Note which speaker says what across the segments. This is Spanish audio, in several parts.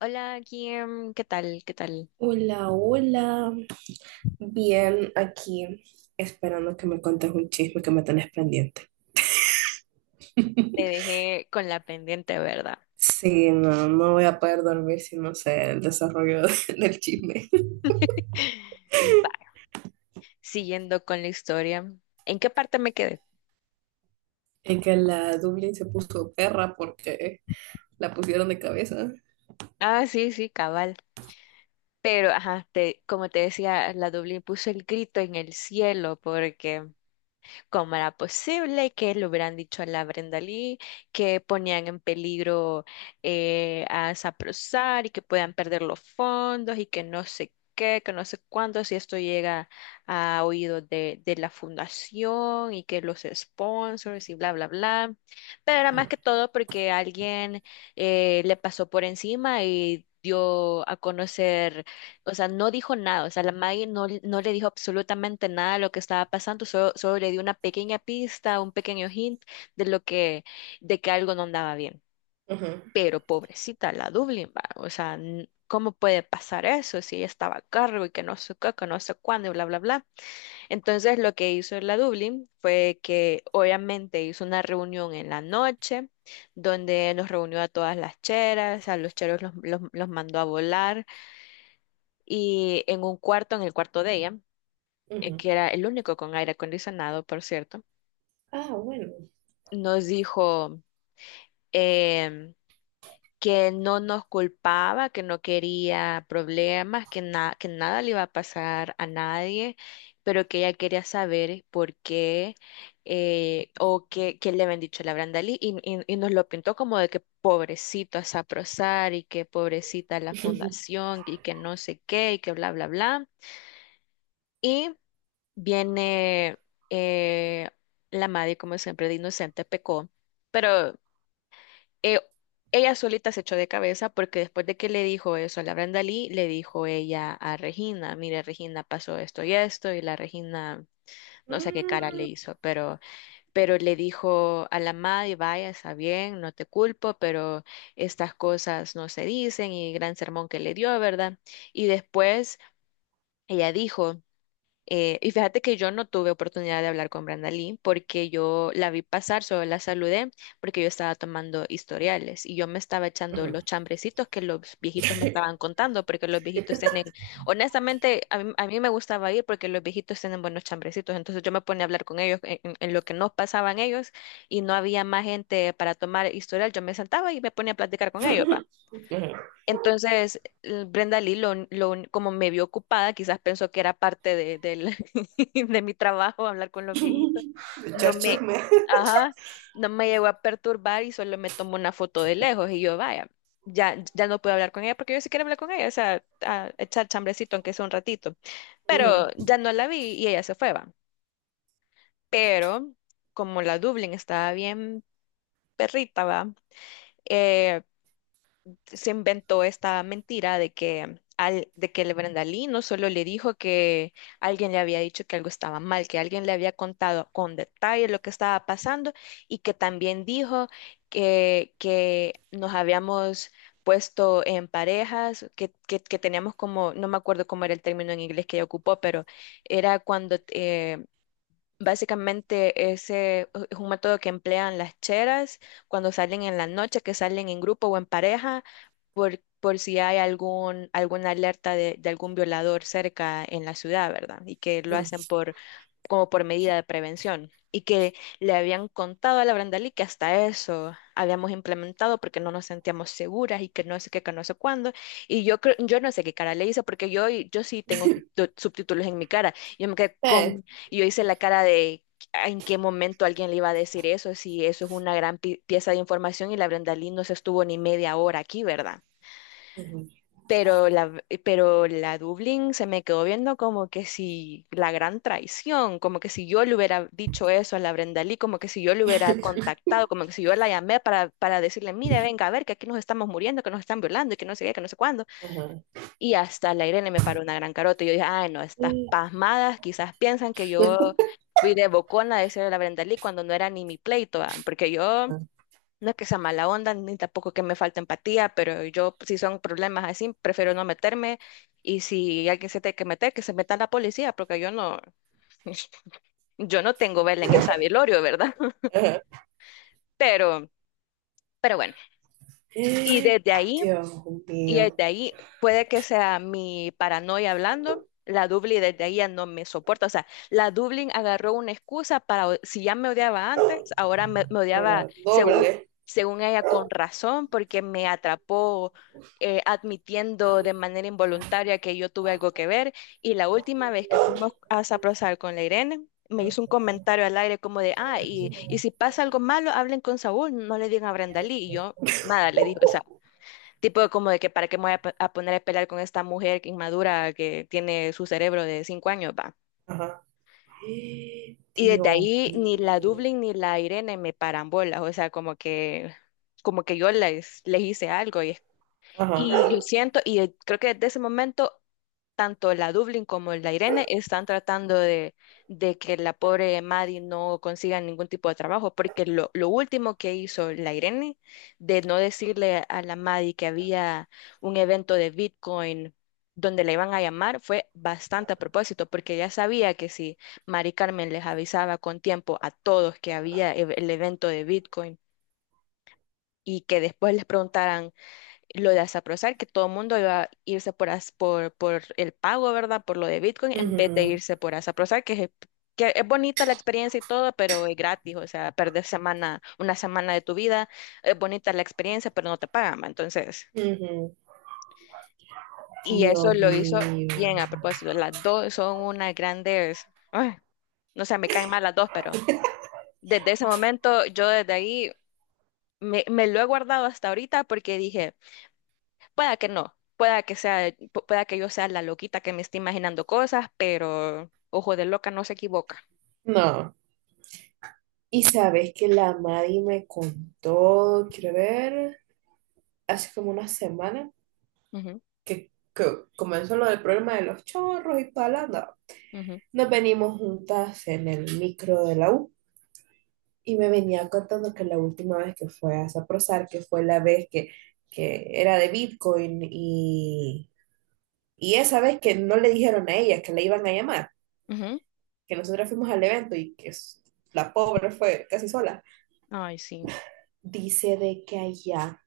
Speaker 1: Hola, Kim, ¿qué tal? ¿Qué tal?
Speaker 2: Hola, hola. Bien, aquí esperando que me contes un chisme que me tenés pendiente.
Speaker 1: Te dejé con la pendiente, ¿verdad?
Speaker 2: Sí, no voy a poder dormir si no sé el desarrollo del chisme.
Speaker 1: Va, siguiendo con la historia. ¿En qué parte me quedé?
Speaker 2: En que la Dublín se puso perra porque la pusieron de cabeza.
Speaker 1: Ah, sí, sí, cabal. Pero, ajá, como te decía, la Dublín puso el grito en el cielo porque cómo era posible que le hubieran dicho a la Brenda Lee que ponían en peligro a Saprosar y que puedan perder los fondos y que no sé qué, que no sé cuánto si esto llega a oídos de la fundación y que los sponsors y bla, bla, bla. Pero era más
Speaker 2: Ajá,
Speaker 1: que todo porque alguien le pasó por encima y dio a conocer, o sea, no dijo nada, o sea, la Maggie no, no le dijo absolutamente nada de lo que estaba pasando, solo le dio una pequeña pista, un pequeño hint de lo de que algo no andaba bien.
Speaker 2: ajá,
Speaker 1: Pero pobrecita la Dublin, va, o sea, ¿cómo puede pasar eso si ella estaba a cargo y que no sé qué, que no sé cuándo y bla, bla, bla? Entonces lo que hizo la Dublin fue que obviamente hizo una reunión en la noche donde nos reunió a todas las cheras, a los cheros los mandó a volar, y en un cuarto, en el cuarto de ella,
Speaker 2: ajá.
Speaker 1: que era el único con aire acondicionado, por cierto,
Speaker 2: Ah, bueno.
Speaker 1: nos dijo, em, que no nos culpaba, que no quería problemas, que nada le iba a pasar a nadie, pero que ella quería saber por qué, qué le habían dicho a la Brandalí, y nos lo pintó como de que pobrecito a Saprosar y que pobrecita la fundación y que no sé qué y que bla, bla, bla. Y viene, eh, la Maddie, como siempre, de inocente pecó, pero eh, ella solita se echó de cabeza porque después de que le dijo eso a la Brandalí, le dijo ella a Regina, mire, Regina, pasó esto y esto, y la Regina no sé qué cara le
Speaker 2: Mm,
Speaker 1: hizo, pero le dijo a la Maddie, vaya, está bien, no te culpo, pero estas cosas no se dicen, y gran sermón que le dio, ¿verdad? Y después ella dijo... y fíjate que yo no tuve oportunidad de hablar con Brenda Lee porque yo la vi pasar, solo la saludé porque yo estaba tomando historiales y yo me estaba echando los
Speaker 2: ajá.
Speaker 1: chambrecitos que los viejitos me estaban contando porque los viejitos tienen, honestamente, a mí me gustaba ir porque los viejitos tienen buenos chambrecitos, entonces yo me ponía a hablar con ellos en lo que nos pasaban ellos, y no había más gente para tomar historial, yo me sentaba y me ponía a platicar con ellos, va.
Speaker 2: Ajá.
Speaker 1: Entonces, Brenda Lee, como me vio ocupada, quizás pensó que era parte de mi trabajo hablar con los viejitos. No
Speaker 2: Echar
Speaker 1: me,
Speaker 2: chisme.
Speaker 1: ajá, no me llegó a perturbar y solo me tomó una foto de lejos. Y yo, vaya, ya no puedo hablar con ella, porque yo sí quiero hablar con ella, o sea, a echar chambrecito, aunque sea un ratito.
Speaker 2: Ajá,
Speaker 1: Pero ya no la vi y ella se fue, va. Pero como la Dublín estaba bien perrita, va, eh, se inventó esta mentira de de que el Brenda Lee no solo le dijo que alguien le había dicho que algo estaba mal, que alguien le había contado con detalle lo que estaba pasando, y que también dijo que nos habíamos puesto en parejas, que teníamos como, no me acuerdo cómo era el término en inglés que ella ocupó, pero era cuando... Básicamente ese es un método que emplean las cheras cuando salen en la noche, que salen en grupo o en pareja, por si hay algún, alguna alerta de algún violador cerca en la ciudad, ¿verdad? Y que lo hacen
Speaker 2: ajá.
Speaker 1: por, como por medida de prevención, y que le habían contado a la Brandalí que hasta eso habíamos implementado porque no nos sentíamos seguras y que no sé qué, que no sé cuándo. Y yo creo, yo no sé qué cara le hice, porque yo sí tengo subtítulos en mi cara. Yo me quedé
Speaker 2: Eh,
Speaker 1: con, yo hice la cara de en qué momento alguien le iba a decir eso, si eso es una gran pieza de información y la Brandalí no se estuvo ni media hora aquí, ¿verdad?
Speaker 2: ajá,
Speaker 1: Pero la Dublín se me quedó viendo como que si la gran traición, como que si yo le hubiera dicho eso a la Brenda Lee, como que si yo le hubiera contactado, como que si yo la llamé para decirle, mire, venga a ver que aquí nos estamos muriendo, que nos están violando y que no sé qué, que no sé cuándo.
Speaker 2: ajá.
Speaker 1: Y hasta la Irene me paró una gran carota y yo dije, ay, no, estas
Speaker 2: Ajá.
Speaker 1: pasmadas quizás piensan que yo fui de bocona a decirle a la Brenda Lee cuando no era ni mi pleito, ah. Porque yo... No es que sea mala onda, ni tampoco que me falte empatía, pero yo, si son problemas así, prefiero no meterme. Y si alguien se tiene que meter, que se meta la policía, porque yo no, yo no tengo vela en esa velorio, ¿verdad? Pero, pero bueno. Y desde ahí
Speaker 2: Dios
Speaker 1: Y
Speaker 2: mío.
Speaker 1: desde ahí, puede que sea mi paranoia hablando, la Dublin desde ahí ya no me soporta. O sea, la Dublin agarró una excusa para, si ya me odiaba antes, ahora me odiaba,
Speaker 2: Ahora,
Speaker 1: según,
Speaker 2: doble.
Speaker 1: ella con razón, porque me atrapó admitiendo de manera involuntaria que yo tuve algo que ver. Y la última vez que fuimos a Saprosal con la Irene, me hizo un comentario al aire como de, ah, y si pasa algo malo, hablen con Saúl, no le digan a Brenda Lee. Y yo, nada, le dije, o sea. Tipo como de que para qué me voy a, a poner a pelear con esta mujer que inmadura, que tiene su cerebro de 5 años, va.
Speaker 2: Ajá.
Speaker 1: Y desde
Speaker 2: Dios
Speaker 1: ahí ni la
Speaker 2: mío.
Speaker 1: Dublin ni la Irene me paran bolas, o sea, como que yo les, les hice algo.
Speaker 2: Ajá.
Speaker 1: Y yo siento, creo que desde ese momento tanto la Dublin como la Irene están tratando de que la pobre Maddie no consiga ningún tipo de trabajo, porque lo último que hizo la Irene, de no decirle a la Maddie que había un evento de Bitcoin donde la iban a llamar, fue bastante a propósito, porque ya sabía que si Mari Carmen les avisaba con tiempo a todos que había el evento de Bitcoin y que después les preguntaran lo de Zaprozar, que todo el mundo iba a irse por, por el pago, ¿verdad? Por lo de Bitcoin, en vez de
Speaker 2: Ujú,
Speaker 1: irse por Zaprozar, que es bonita la experiencia y todo, pero es gratis, o sea, perder semana, una semana de tu vida, es bonita la experiencia, pero no te pagan, ¿va? Entonces,
Speaker 2: ujú.
Speaker 1: y eso
Speaker 2: Dios
Speaker 1: lo hizo
Speaker 2: mío.
Speaker 1: bien a propósito. Las dos son unas grandes, ay, no sé, me caen mal las dos, pero desde ese momento, yo desde ahí, me lo he guardado hasta ahorita, porque dije, pueda que no, pueda que sea, pueda que yo sea la loquita que me esté imaginando cosas, pero ojo de loca no se equivoca.
Speaker 2: No. Y sabes que la Mari me contó, quiero ver, hace como una semana
Speaker 1: Ujú,
Speaker 2: que comenzó lo del problema de los chorros y toda la onda.
Speaker 1: ujú,
Speaker 2: Nos venimos juntas en el micro de la U. Y me venía contando que la última vez que fue a Saprosar, que fue la vez que era de Bitcoin y esa vez que no le dijeron a ella que la iban a llamar,
Speaker 1: ujú.
Speaker 2: que nosotros fuimos al evento y que s- la pobre fue casi sola,
Speaker 1: Ay, sí.
Speaker 2: dice de que allá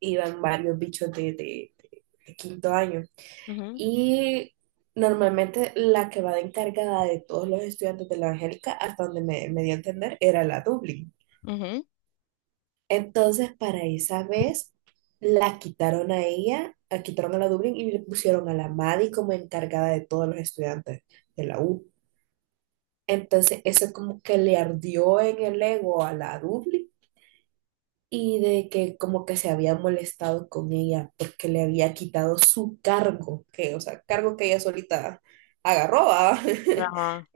Speaker 2: iban varios bichos de quinto año
Speaker 1: Ujú,
Speaker 2: y normalmente la que va de encargada de todos los estudiantes de la Angélica, hasta donde me dio a entender, era la Dublin.
Speaker 1: ujú.
Speaker 2: Entonces, para esa vez, la quitaron a ella, la quitaron a la Dublín y le pusieron a la Maddie como encargada de todos los estudiantes de la U. Entonces, eso como que le ardió en el ego a la Dublín y de que como que se había molestado con ella porque le había quitado su cargo, que, o sea, cargo que ella solita agarró, ¿va?
Speaker 1: Ajá.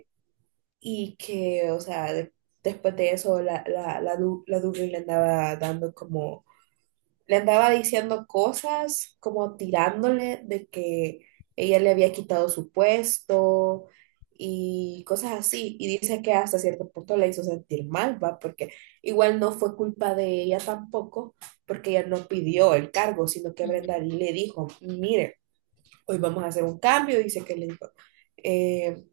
Speaker 2: Y que, o sea, de- después de eso, la Dublín le andaba dando como le andaba diciendo cosas, como tirándole de que ella le había quitado su puesto y cosas así. Y dice que hasta cierto punto le hizo sentir mal, ¿va? Porque igual no fue culpa de ella tampoco, porque ella no pidió el cargo, sino que
Speaker 1: Ujú.
Speaker 2: Brenda le dijo, mire, hoy vamos a hacer un cambio, dice que le dijo. eh,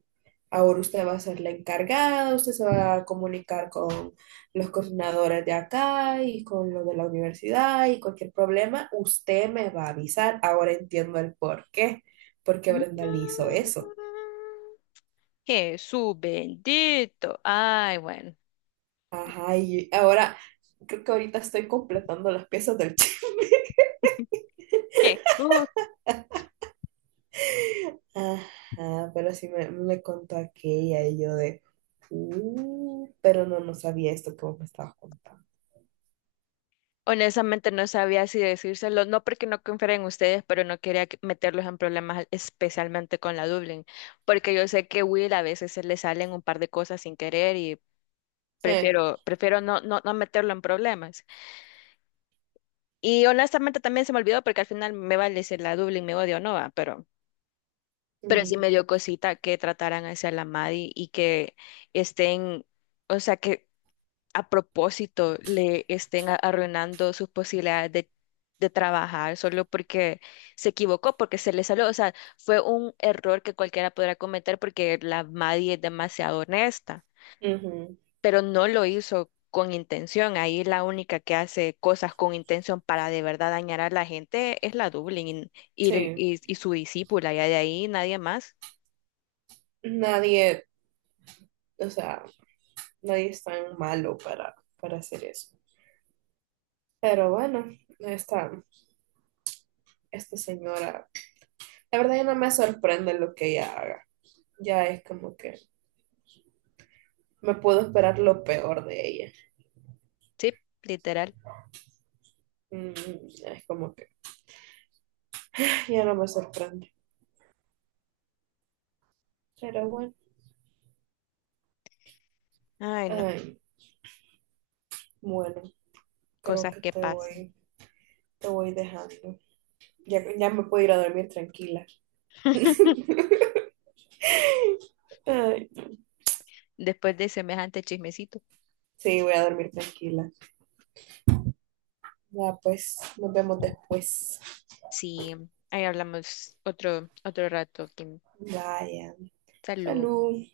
Speaker 2: Ahora usted va a ser la encargada, usted se va a comunicar con los coordinadores de acá y con los de la universidad y cualquier problema, usted me va a avisar. Ahora entiendo el por qué, porque Brenda le hizo eso.
Speaker 1: Jesús bendito. Ay, bueno.
Speaker 2: Ajá, y ahora creo que ahorita estoy completando las piezas del chisme.
Speaker 1: Jesús.
Speaker 2: Ajá, pero sí me contó aquella y yo de, pero no, no sabía esto que vos me estabas contando.
Speaker 1: Honestamente no sabía si decírselo, no porque no confiara en ustedes, pero no quería meterlos en problemas, especialmente con la Dublin, porque yo sé que Will a veces se le salen un par de cosas sin querer.
Speaker 2: Eh,
Speaker 1: Prefiero no meterlo en problemas. Y honestamente también se me olvidó porque al final me vale si la Dublin me odia o no, va, pero sí
Speaker 2: mm,
Speaker 1: me dio cosita que trataran hacia la Maddie y que estén, o sea, que a propósito le estén arruinando sus posibilidades de trabajar, solo porque se equivocó, porque se le salió, o sea, fue un error que cualquiera podrá cometer, porque la Maddie es demasiado honesta.
Speaker 2: ujú,
Speaker 1: Pero no lo hizo con intención. Ahí la única que hace cosas con intención para de verdad dañar a la gente es la Dublín,
Speaker 2: sí,
Speaker 1: y su discípula, y de ahí nadie más.
Speaker 2: nadie o sea, nadie es tan malo para hacer eso. Pero bueno, esta, esta señora, la verdad ya no me sorprende lo que ella haga. Ya es como que me puedo esperar lo peor de ella.
Speaker 1: Sí, literal.
Speaker 2: Mm, es como que ya no me sorprende. Pero bueno,
Speaker 1: Ay, no,
Speaker 2: ay, bueno, creo
Speaker 1: cosas
Speaker 2: que
Speaker 1: que pasan.
Speaker 2: te voy dejando. Ya, ya me puedo ir a dormir tranquila. Ay,
Speaker 1: Después de semejante chismecito.
Speaker 2: sí, voy a dormir tranquila. Ya, pues, nos vemos después.
Speaker 1: Sí, ahí hablamos otro rato, Kim.
Speaker 2: Vaya.
Speaker 1: Salud.
Speaker 2: Salud.